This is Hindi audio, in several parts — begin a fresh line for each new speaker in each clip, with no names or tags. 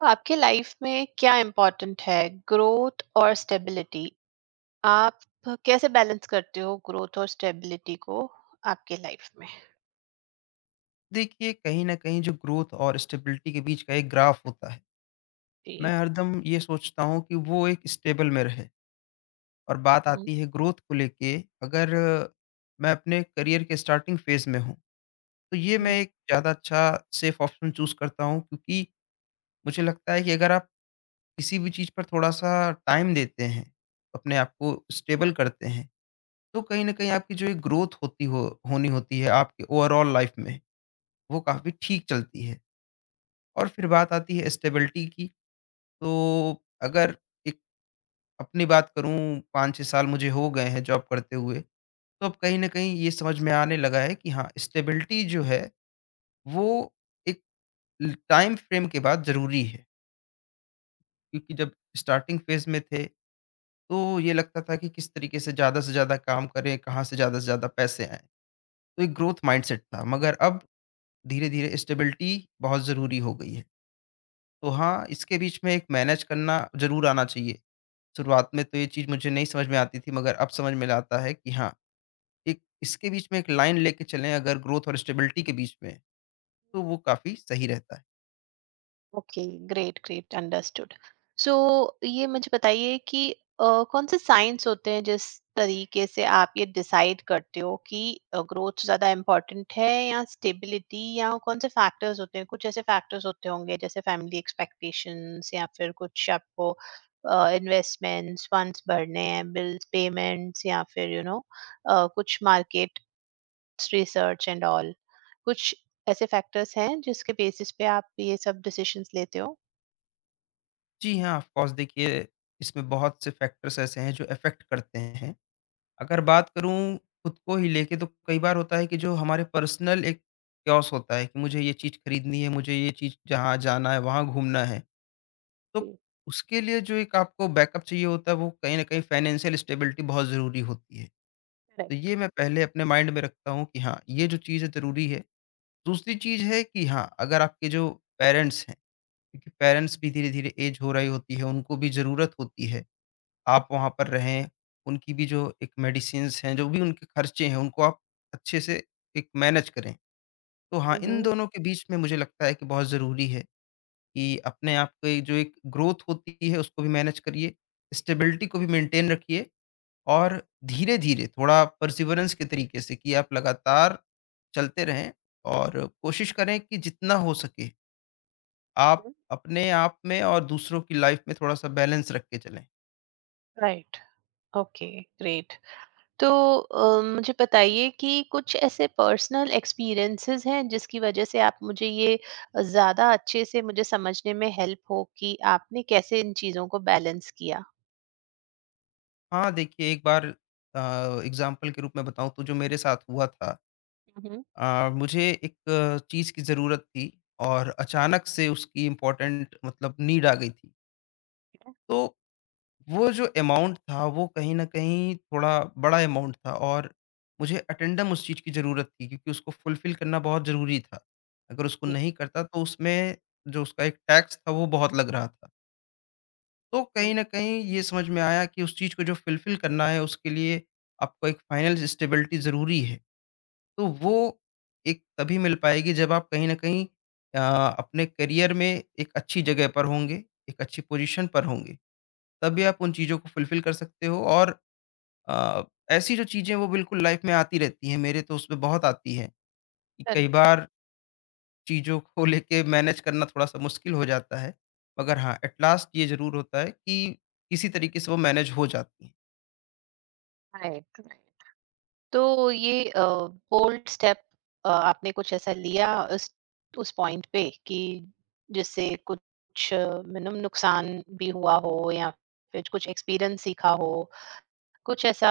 तो आपके लाइफ में क्या इम्पोर्टेंट है, ग्रोथ और स्टेबिलिटी? आप कैसे बैलेंस करते हो ग्रोथ और स्टेबिलिटी को आपके लाइफ में?
देखिए कहीं न कहीं जो ग्रोथ और स्टेबिलिटी के बीच का एक ग्राफ होता है, मैं हरदम ये सोचता हूँ कि वो एक स्टेबल में रहे। और बात आती है ग्रोथ को लेके। अगर अ, मैं अपने करियर के स्टार्टिंग फ़ेज़ में हूँ, तो ये
जी।
मैं एक ज़्यादा अच्छा सेफ़ ऑप्शन चूज़ करता हूँ, क्योंकि मुझे लगता है कि अगर आप किसी भी चीज़ पर थोड़ा-सा टाइम देते हैं, अपने आप को स्टेबल करते हैं, तो कहीं न कहीं आपकी जो एक ग्रोथ होती हो होनी होती है आपके ओवरऑल लाइफ़ में, वो काफ़ी ठीक चलती है। और फिर बात आती है स्टेबिलिटी की। तो अगर एक अपनी बात करूँ, 5-6 साल मुझे हो गए हैं जॉब करते हुए, तो अब कहीं न कहीं ये समझ में आने लगा है कि हाँ, स्टेबिलिटी जो है वो एक ल टाइम फ्रेम के बाद ज़रूरी है। क्योंकि जब स्टार्टिंग फ़ेज़ में थे, तो ये लगता था कि किस तरीके से ज़्यादा काम करें, कहाँ से ज़्यादा पैसे आएँ। तो एक ग्रोथ माइंडसेट था, मगर अब धीरे-धीरे स्टेबिलिटी बहुत ज़रूरी हो गई है। तो हाँ, इसके बीच में एक मैनेज करना ज़रूर आना चाहिए। शुरुआत में तो ये चीज़ मुझे नहीं समझ में आती थी, मगर अब समझ में आता है कि हाँ, एक इसके बीच में एक लाइन लेके चलें अगर ग्रोथ और स्टेबिलिटी के बीच में, तो वो काफ़ी सही रहता है।
Okay. Great great understood. So ये मुझे बताइए कि कौन से साइंस होते हैं जिस तरीके से आप ये डिसाइड करते हो कि ग्रोथ ज्यादा इम्पोर्टेंट है या स्टेबिलिटी, या कौन से फैक्टर्स होते हैं। कुछ ऐसे फैक्टर्स होते होंगे जैसे फैमिली एक्सपेक्टेशंस, या फिर कुछ आपको इन्वेस्टमेंट्स, फंड्स भरने हैं, बिल्स पेमेंट्स, या फिर यू you नो कुछ मार्केट रिसर्च एंड ऑल। कुछ ऐसे फैक्टर्स हैं जिसके बेसिस पे आप ये सब डिसीजंस लेते हो।
जी हाँ, ऑफ़ कोर्स, देखिए इसमें बहुत से फैक्टर्स ऐसे हैं जो अफ़ेक्ट करते हैं। अगर बात करूँ खुद को ही लेके, तो कई बार होता है कि जो हमारे पर्सनल एक कॉस होता है कि मुझे ये चीज़ खरीदनी है, मुझे ये चीज़ जहाँ जाना है, वहाँ घूमना है। तो
जी,
उसके लिए जो एक आपको बैकअप चाहिए होता है वो कहीं न कहीं फाइनेंशियल स्टेबिलिटी बहुत ज़रूरी होती है। तो
करेक्ट।
ये मैं पहले अपने माइंड में रखता हूँ कि हाँ, ये जो चीज़ है ज़रूरी है। दूसरी चीज़ है कि हाँ, अगर आपके जो पेरेंट्स हैं, क्योंकि पेरेंट्स भी धीरे-धीरे ऐज हो रही होती है, उनको भी ज़रूरत होती है, आप वहाँ पर रहें, उनकी भी जो एक मेडिसिन्स हैं, जो भी उनके खर्चे हैं, उनको आप अच्छे से एक मैनेज करें। तो हाँ, इन
हुँ,
दोनों के बीच में मुझे लगता है कि बहुत ज़रूरी है कि अपने आप की जो एक ग्रोथ होती है, उसको भी मैनेज करिए, स्टेबिलिटी को भी मेंटेन रखिए और धीरे-धीरे थोड़ा परसिवरेंस के तरीके से कि आप लगातार चलते रहें और कोशिश करें कि जितना हो सके आप
हुँ।
अपने आप में और दूसरों की लाइफ में थोड़ा-सा बैलेंस रख के चलें।
Right, okay, great. तो मुझे बताइए कि कुछ ऐसे पर्सनल एक्सपीरियंसेस हैं जिसकी वज़ह से आप मुझे ये ज़्यादा अच्छे से मुझे समझने में हेल्प हो कि आपने कैसे इन चीज़ों को बैलेंस किया?
हाँ, देखिए एक बार, एग्ज़ाम्पल के रूप में बताऊँ तो जो मेरे साथ हुआ था,
हुँ, हुँ।
मुझे एक चीज़ की ज़रूरत थी और अचानक से उसकी इम्पोर्टेंट मतलब नीड आ गई थी। तो वो जो अमाउंट था वो कहीं न कहीं थोड़ा बड़ा अमाउंट था और मुझे अटेंडम उस चीज़ की ज़रूरत थी, क्योंकि उसको फुलफ़िल करना बहुत ज़रूरी था। अगर उसको
जी।
नहीं करता तो उसमें जो उसका एक टैक्स था वो बहुत लग रहा था। तो
जी,
कहीं न कहीं ये समझ में आया कि उस चीज़ को जो फुलफ़िल करना है उसके लिए आपको एक फाइनेंस स्टेबिलिटी ज़रूरी है। तो वो एक तभी मिल पाएगी जब आप कहीं न कहीं अ, अपने करियर में एक अच्छी जगह पर होंगे, एक अच्छी पोज़ीशन पर होंगे। तभी आप उन चीज़ों को फुलफ़िल कर सकते हो और अ, ऐसी जो चीज़ें वो बिल्कुल लाइफ में आती रहती हैं, मेरे तो उसमें बहुत आती हैं कि कई
करेक्ट,
बार चीज़ों को लेके मैनेज करना थोड़ा-सा मुश्किल हो जाता है। मगर हाँ, एट लास्ट ये ज़रूर होता है कि किसी तरीके से वो मैनेज हो जाती हैं।
Right, right. तो ये बोल्ड स्टेप, आपने कुछ ऐसा लिया उस उस पॉइंट पे कि जिससे कुछ मिनिमम नुकसान भी हुआ हो या फिर कुछ एक्सपीरियंस सीखा हो, कुछ ऐसा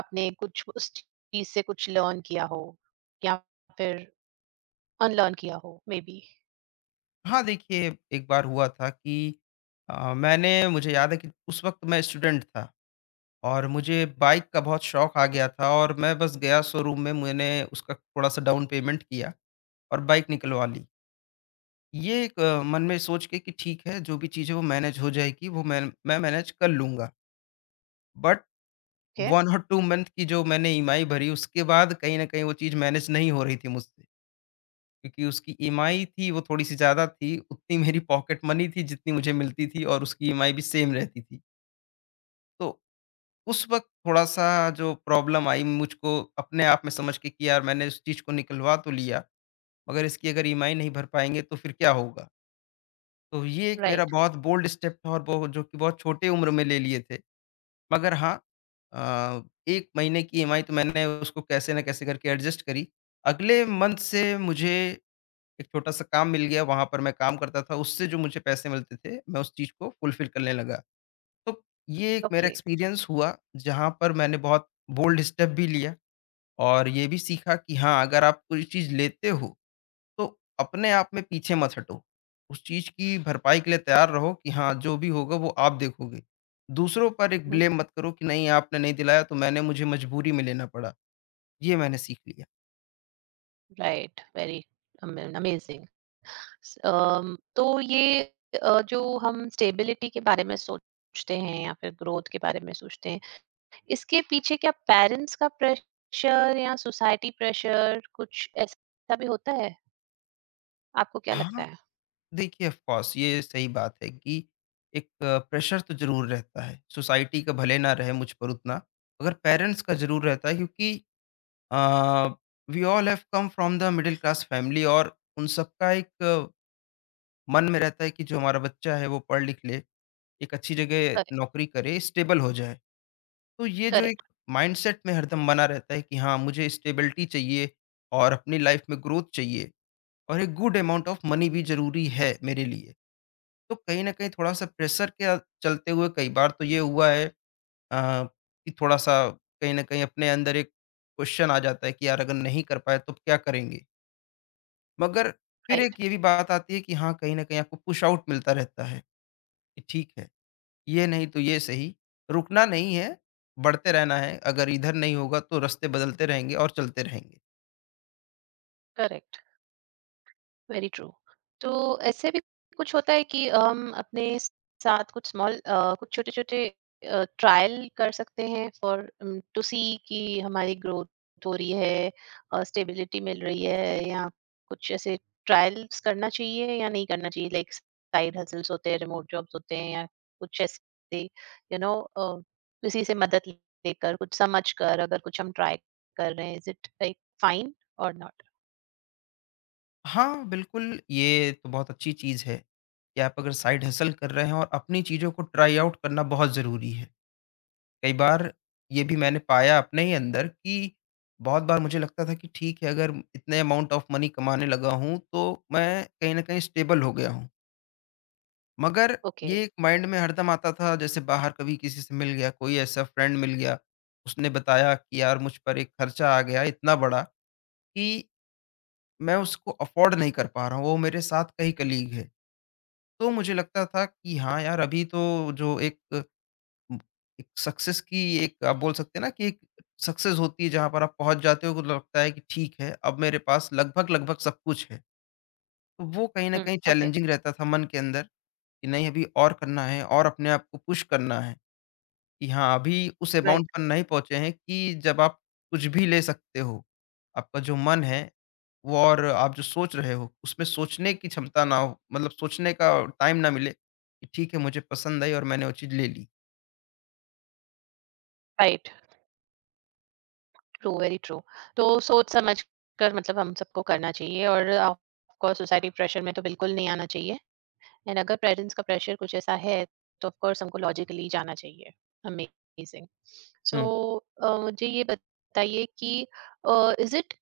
आपने कुछ उस चीज से कुछ लर्न किया हो या फिर अनलर्न किया हो मे बी।
हाँ, देखिए एक बार हुआ था कि मैंने, मुझे याद है कि उस वक़्त मैं स्टूडेंट था और मुझे बाइक का बहुत शौक आ गया था और मैं बस गया शोरूम में, मैंने उसका थोड़ा-सा डाउन पेमेंट किया और बाइक निकलवा ली। ये एक मन में सोच के कि ठीक है, जो भी चीज़ है वो मैनेज हो जाएगी, वो मैं मैनेज कर लूँगा। But 1
okay.
और 2 मंथ की जो मैंने ईएमआई भरी, उसके बाद कहीं न कहीं वो चीज़ मैनेज नहीं हो रही थी मुझसे। क्योंकि उसकी ईएमआई थी, वो थोड़ी-सी ज़्यादा थी, उतनी मेरी पॉकेट मनी थी जितनी मुझे मिलती थी और उसकी ईएमआई भी सेम रहती थी। तो उस वक़्त थोड़ा-सा जो प्रॉब्लम आई मुझको अपने आप में समझ के कि यार मैंने उस चीज़ को निकलवा तो लिया, मगर इसकी अगर ईएमआई नहीं भर पाएँगे तो फिर क्या होगा? तो ये एक मेरा
राइट।
बहुत बोल्ड स्टेप था और वो जो कि बहुत छोटे उम्र में ले लिए थे। मगर हाँ, अ, 1 महीने की ईएमआई तो मैंने उसको कैसे न कैसे करके एडजस्ट करी। अगले मंथ से मुझे एक छोटा-सा काम मिल गया, वहाँ पर मैं काम करता था, उससे जो मुझे पैसे मिलते थे, मैं उस चीज़ को फुलफ़िल करने लगा। तो ये एक मेरा
ओके।
एक्सपीरियंस हुआ, जहाँ पर मैंने बहुत बोल्ड स्टेप भी लिया और ये भी सीखा कि हाँ, अगर आप कोई चीज़ लेते हो, तो अपने आप में पीछे मत हटो। उस चीज़ की भरपाई के लिए तैयार रहो कि हाँ, जो भी होगा वो आप देखोगे। दूसरों पर एक ब्लेम मत करो कि नहीं, आपने नहीं दिलाया तो मैंने, मुझे मजबूरी में लेना पड़ा। ये मैंने सीख लिया।
Right, very amazing. तो ये जो हम स्टेबिलिटी के बारे में सोचते हैं या फिर ग्रोथ के बारे में सोचते हैं, इसके पीछे क्या पेरेंट्स का प्रेशर या सोसाइटी प्रेशर कुछ ऐसा भी होता है? आपको क्या लगता
हाँ,
है?
देखिए, ऑफ़ कोर्स ये सही बात है कि एक प्रेशर तो ज़रूर रहता है। सोसाइटी का भले ना रहे मुझ पर उतना, मगर पेरेंट्स का ज़रूर रहता है, क्योंकि uh, we all have come from the middle class family और उन सबका एक, मन में रहता है कि जो हमारा बच्चा है वो पढ़ लिख ले। एक अच्छी जगह
करेक्ट।
नौकरी करे, स्टेबल हो जाए। तो ये जो
करेक्ट।
एक माइंडसेट में हरदम बना रहता है कि हाँ, मुझे स्टेबिलिटी चाहिए और अपनी लाइफ में ग्रोथ चाहिए और एक गुड अमाउंट ऑफ मनी भी ज़रूरी है मेरे लिए। तो कहीं न कहीं थोड़ा-सा प्रेशर के चलते हुए कई बार तो ये हुआ है, अ, कि थोड़ा-सा कहीं न कहीं अपने अंदर एक क्वेश्चन आ जाता है कि यार अगर नहीं कर पाए तो क्या करेंगे? मगर फिर
राइट।
एक ये भी बात आती है कि हाँ, कहीं न कहीं आपको पुश आउट मिलता रहता है कि ठीक है। ये नहीं तो ये सही, रुकना नहीं है, बढ़ते रहना है, अगर इधर नहीं होगा तो रास्ते बदलते रहेंगे और चलते रहेंगे।
Correct, very true. तो ऐसे भी कुछ होता है कि हम अपने साथ कुछ स्मॉल, कुछ छोटे छोटे ट्रायल कर सकते हैं फॉर टू सी कि हमारी ग्रोथ हो रही है, स्टेबिलिटी मिल रही है, या कुछ ऐसे ट्रायल्स करना चाहिए या नहीं करना चाहिए, लाइक साइड हसल्स होते हैं, रिमोट जॉब्स होते हैं, या कुछ ऐसे यू नो किसी से मदद लेकर कुछ समझ कर अगर कुछ हम ट्राई कर रहे हैं, इज इट लाइक फाइन और नॉट?
हाँ, बिल्कुल, ये तो बहुत अच्छी चीज़ है कि आप अगर साइड हसल कर रहे हैं और अपनी चीज़ों को ट्राई आउट करना बहुत ज़रूरी है। कई बार ये भी मैंने पाया अपने ही अंदर कि बहुत बार मुझे लगता था कि ठीक है, अगर इतने अमाउंट ऑफ मनी कमाने लगा हूँ, तो मैं कहीं न कहीं स्टेबल हो गया हूँ। मगर
ओके।
ये एक माइंड में हरदम आता था, जैसे बाहर कभी किसी से मिल गया, कोई ऐसा फ्रेंड मिल गया, उसने बताया कि यार मुझ पर एक खर्चा आ गया इतना बड़ा कि मैं उसको अफ़ोर्ड नहीं कर पा रहा हूँ, वो मेरे साथ का ही कलीग है। तो मुझे लगता था कि हाँ यार, अभी तो जो एक उम, एक सक्सेस की, एक आप बोल सकते हैं ना कि एक सक्सेस होती है जहाँ पर आप पहुँच जाते हो तो लगता है कि ठीक है, अब मेरे पास लगभग-लगभग सब कुछ है। तो वो कहीं न कहीं
ओके।
चैलेंजिंग रहता था मन के अंदर कि नहीं, अभी और करना है और अपने आप को पुश करना है। कि हाँ, अभी उस
राइट।
अमाउंट पर नहीं पहुँचे हैं कि जब आप कुछ भी ले सकते हो। आपका जो मन है, वो और आप जो सोच रहे हो, उसमें सोचने की क्षमता ना हो, मतलब सोचने का टाइम ना मिले कि ठीक है, मुझे पसंद आई और मैंने वो चीज़ ले ली।
Right, true, very true. तो सोच समझ कर मतलब हम सबको करना चाहिए, और ऑफ़कोर्स सोसाइटी प्रेशर में तो बिल्कुल नहीं आना चाहिए, एंड अगर पेरेंट्स का प्रेशर कुछ ऐसा है, तो ऑफ़कोर्स हमको लॉजिकली जाना चाहिए। अमेज़िंग। सो
हुँ।
मुझे ये बताइए कि इज़ इट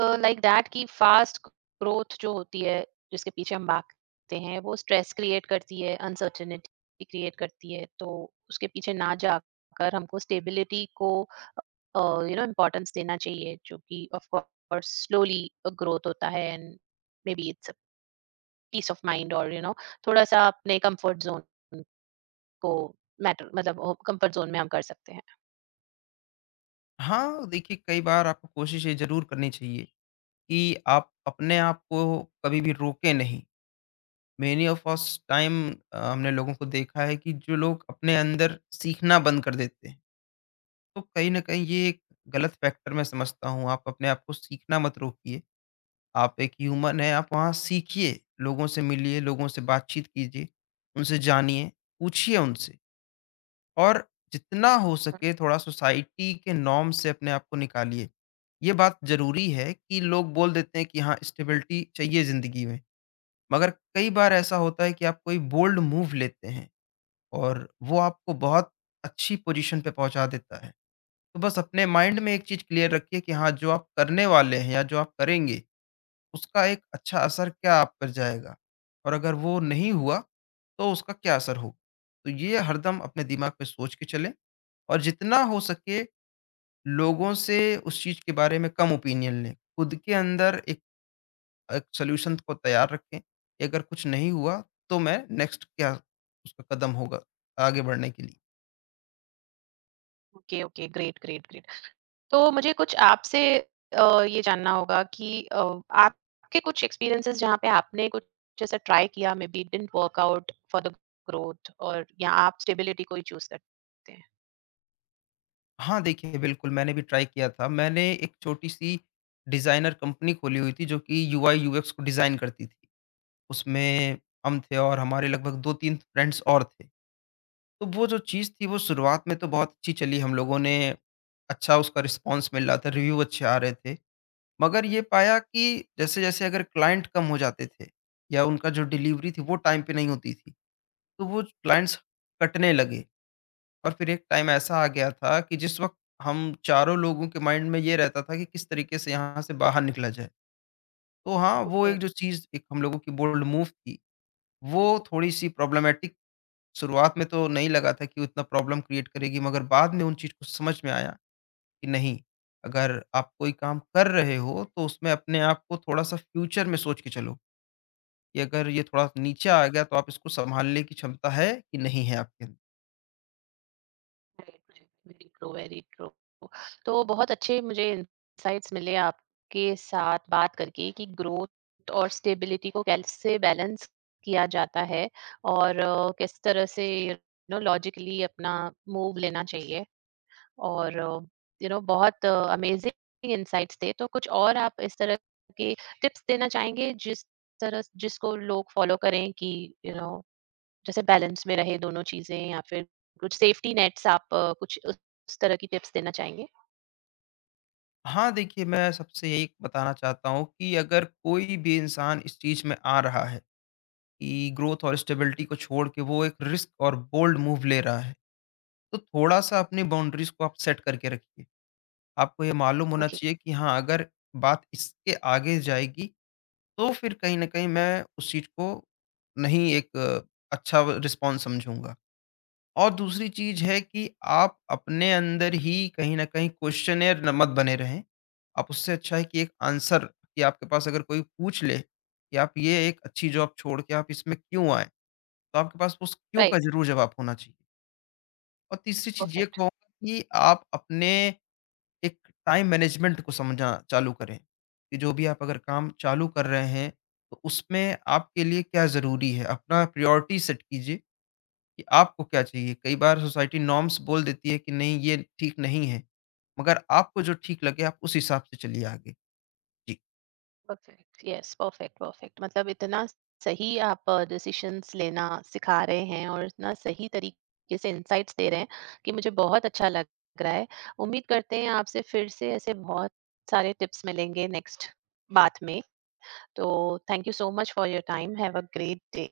लाइक दैट कि फ़ास्ट ग्रोथ जो होती है, जिसके पीछे हम भागते हैं, वो स्ट्रेस क्रिएट करती है, अनसर्टेनिटी क्रिएट करती है, तो उसके पीछे ना जाकर हमको स्टेबिलिटी को यू नो इम्पोर्टेंस देना चाहिए जो कि ऑफ कोर्स स्लोली ग्रोथ होता है, and maybe it's piece of mind और यू नो थोड़ा सा अपने कंफर्ट जोन को मैटर मतलब कंफर्ट जोन में हम कर सकते हैं।
हाँ, देखिए, कई बार आपको कोशिश ये ज़रूर करनी चाहिए कि आप अपने आप को कभी भी रोकें नहीं। मेनी ऑफ अस टाइम, हमने लोगों को देखा है कि जो लोग अपने अंदर सीखना बंद कर देते हैं। तो कहीं न कहीं ये एक गलत फैक्टर मैं समझता हूँ। आप अपने आप को सीखना मत रोकिए। आप एक ह्यूमन हैं, आप वहाँ सीखिए, लोगों से मिलिए, लोगों से बातचीत कीजिए, उनसे जानिए, पूछिए उनसे और जितना हो सके थोड़ा सोसाइटी के नॉर्म से अपने आप को निकालिए। ये बात ज़रूरी है कि लोग बोल देते हैं कि हाँ, स्टेबिलिटी चाहिए ज़िंदगी में, मगर कई बार ऐसा होता है कि आप कोई बोल्ड मूव लेते हैं और वो आपको बहुत अच्छी पोज़ीशन पे पहुँचा देता है। तो बस अपने माइंड में एक चीज़ क्लियर रखिए कि हाँ, जो आप करने वाले हैं या जो आप करेंगे, उसका एक अच्छा असर क्या आप पर जाएगा और अगर वो नहीं हुआ, तो उसका क्या असर होगा। तो ये हरदम अपने दिमाग में सोच के चलें और जितना हो सके लोगों से उस चीज़ के बारे में कम ओपिनियन लें। खुद के अंदर एक एक सॉल्यूशन को तैयार रखें कि अगर कुछ नहीं हुआ, तो मैं नेक्स्ट क्या उसका कदम होगा आगे बढ़ने के लिए।
Okay. Okay. Great great great. तो मुझे कुछ आपसे ये जानना होगा कि आपके कुछ एक्सपीरियंसेस जहाँ पे आपने कुछ ऐसा ट्राई किया, maybe it didn't work out for the growth, और या आप स्टेबिलिटी को ही चूज करते हैं।
हाँ, देखिए, बिल्कुल, मैंने भी ट्राई किया था। मैंने एक छोटी-सी डिज़ाइनर कंपनी खोली हुई थी जो कि यूआई यूएक्स को डिज़ाइन करती थी। उसमें हम थे और हमारे लगभग 2-3 फ्रेंड्स और थे। तो वो जो चीज़ थी वो शुरुआत में तो बहुत अच्छी चली, हम लोगों ने अच्छा, उसका रिस्पॉन्स मिल रहा था, रिव्यू अच्छे आ रहे थे। मगर ये पाया कि जैसे-जैसे अगर क्लाइंट कम हो जाते थे या उनका जो डिलीवरी थी वो टाइम पे नहीं होती थी, तो वो क्लाइंट्स कटने लगे। और फिर एक टाइम ऐसा आ गया था कि जिस वक़्त हम चारों लोगों के माइंड में ये रहता था कि किस तरीके से यहाँ से बाहर निकला जाए। तो हाँ, वो
ओके।
एक जो चीज़, एक हम लोगों की बोल्ड मूव थी, वो थोड़ी-सी प्रॉब्लमैटिक, शुरुआत में तो नहीं लगा था कि उतना प्रॉब्लम क्रिएट करेगी, मगर बाद में उन चीज़ को समझ में आया कि नहीं, अगर आप कोई काम कर रहे हो, तो उसमें अपने आप को थोड़ा-सा फ्यूचर में सोच के चलो कि अगर ये थोड़ा नीचे आ गया, तो आप इसको सँभालने की क्षमता है कि नहीं है आपके अंदर।
Right, right, very true, very true. तो बहुत अच्छे मुझे इनसाइट्स मिले आपके साथ बात करके कि ग्रोथ और स्टेबिलिटी को कैसे बैलेंस किया जाता है, और किस तरह से यू नो लॉजिकली अपना मूव लेना चाहिए, और यू नो बहुत अमेजिंग इनसाइट्स थे। तो कुछ और आप इस तरह के टिप्स देना चाहेंगे जिस तरह जिसको लोग फॉलो करें कि यू नो जैसे बैलेंस में रहे दोनों चीजें, या फिर कुछ सेफ्टी नेट्स, आप कुछ उस तरह की टिप्स देना चाहेंगे?
हाँ, देखिए, मैं सबसे यही बताना चाहता हूँ कि अगर कोई भी इंसान इस चीज़ में आ रहा है कि ग्रोथ और स्टेबिलिटी को छोड़ के वो एक रिस्क और बोल्ड मूव ले रहा है, तो थोड़ा-सा अपनी बाउंड्रीज़ को आप सेट करके रखिए। आपको ये मालूम होना
ओके।
चाहिए कि हाँ, अगर बात इसके आगे जाएगी, तो फिर कहीं न कहीं मैं उस चीज़ को नहीं एक अच्छा व रिस्पॉन्स समझूँगा। और दूसरी चीज है कि आप अपने अंदर ही कहीं न कहीं क्वेश्चनेयर न मत बने रहें। आप उससे अच्छा है कि एक आंसर कि आपके पास अगर कोई पूछ ले कि आप ये एक अच्छी जॉब छोड़ के आप इसमें क्यों आए? तो आपके पास उस क्यों का
राइट।
ज़रूर जवाब होना चाहिए। और तीसरी चीज़ ये
परफेक्ट।
कहूँगा कि आप अपने एक टाइम मैनेजमेंट को समझना चालू करें, कि जो भी आप अगर काम चालू कर रहे हैं, तो उसमें आपके लिए क्या ज़रूरी है? अपना प्रायोरिटी सेट कीजिए कि आपको क्या चाहिए? कई बार सोसाइटी नॉर्म्स बोल देती है कि नहीं, ये ठीक नहीं है, मगर आपको जो ठीक लगे आप उस हिसाब से चलिए आगे।
परफेक्ट, यस, परफेक्ट परफेक्ट, मतलब इतना सही आप डिसीशंस लेना सिखा रहे हैं और इतना सही तरीके से इंसाइट्स दे रहे हैं कि मुझे बहुत अच्छा लग रहा है। उम्मीद करते हैं आपसे फिर से ऐसे बहुत सारे टिप्स मिलेंगे नेक्स्ट बात में। तो thank you so much for your time. Have a great day.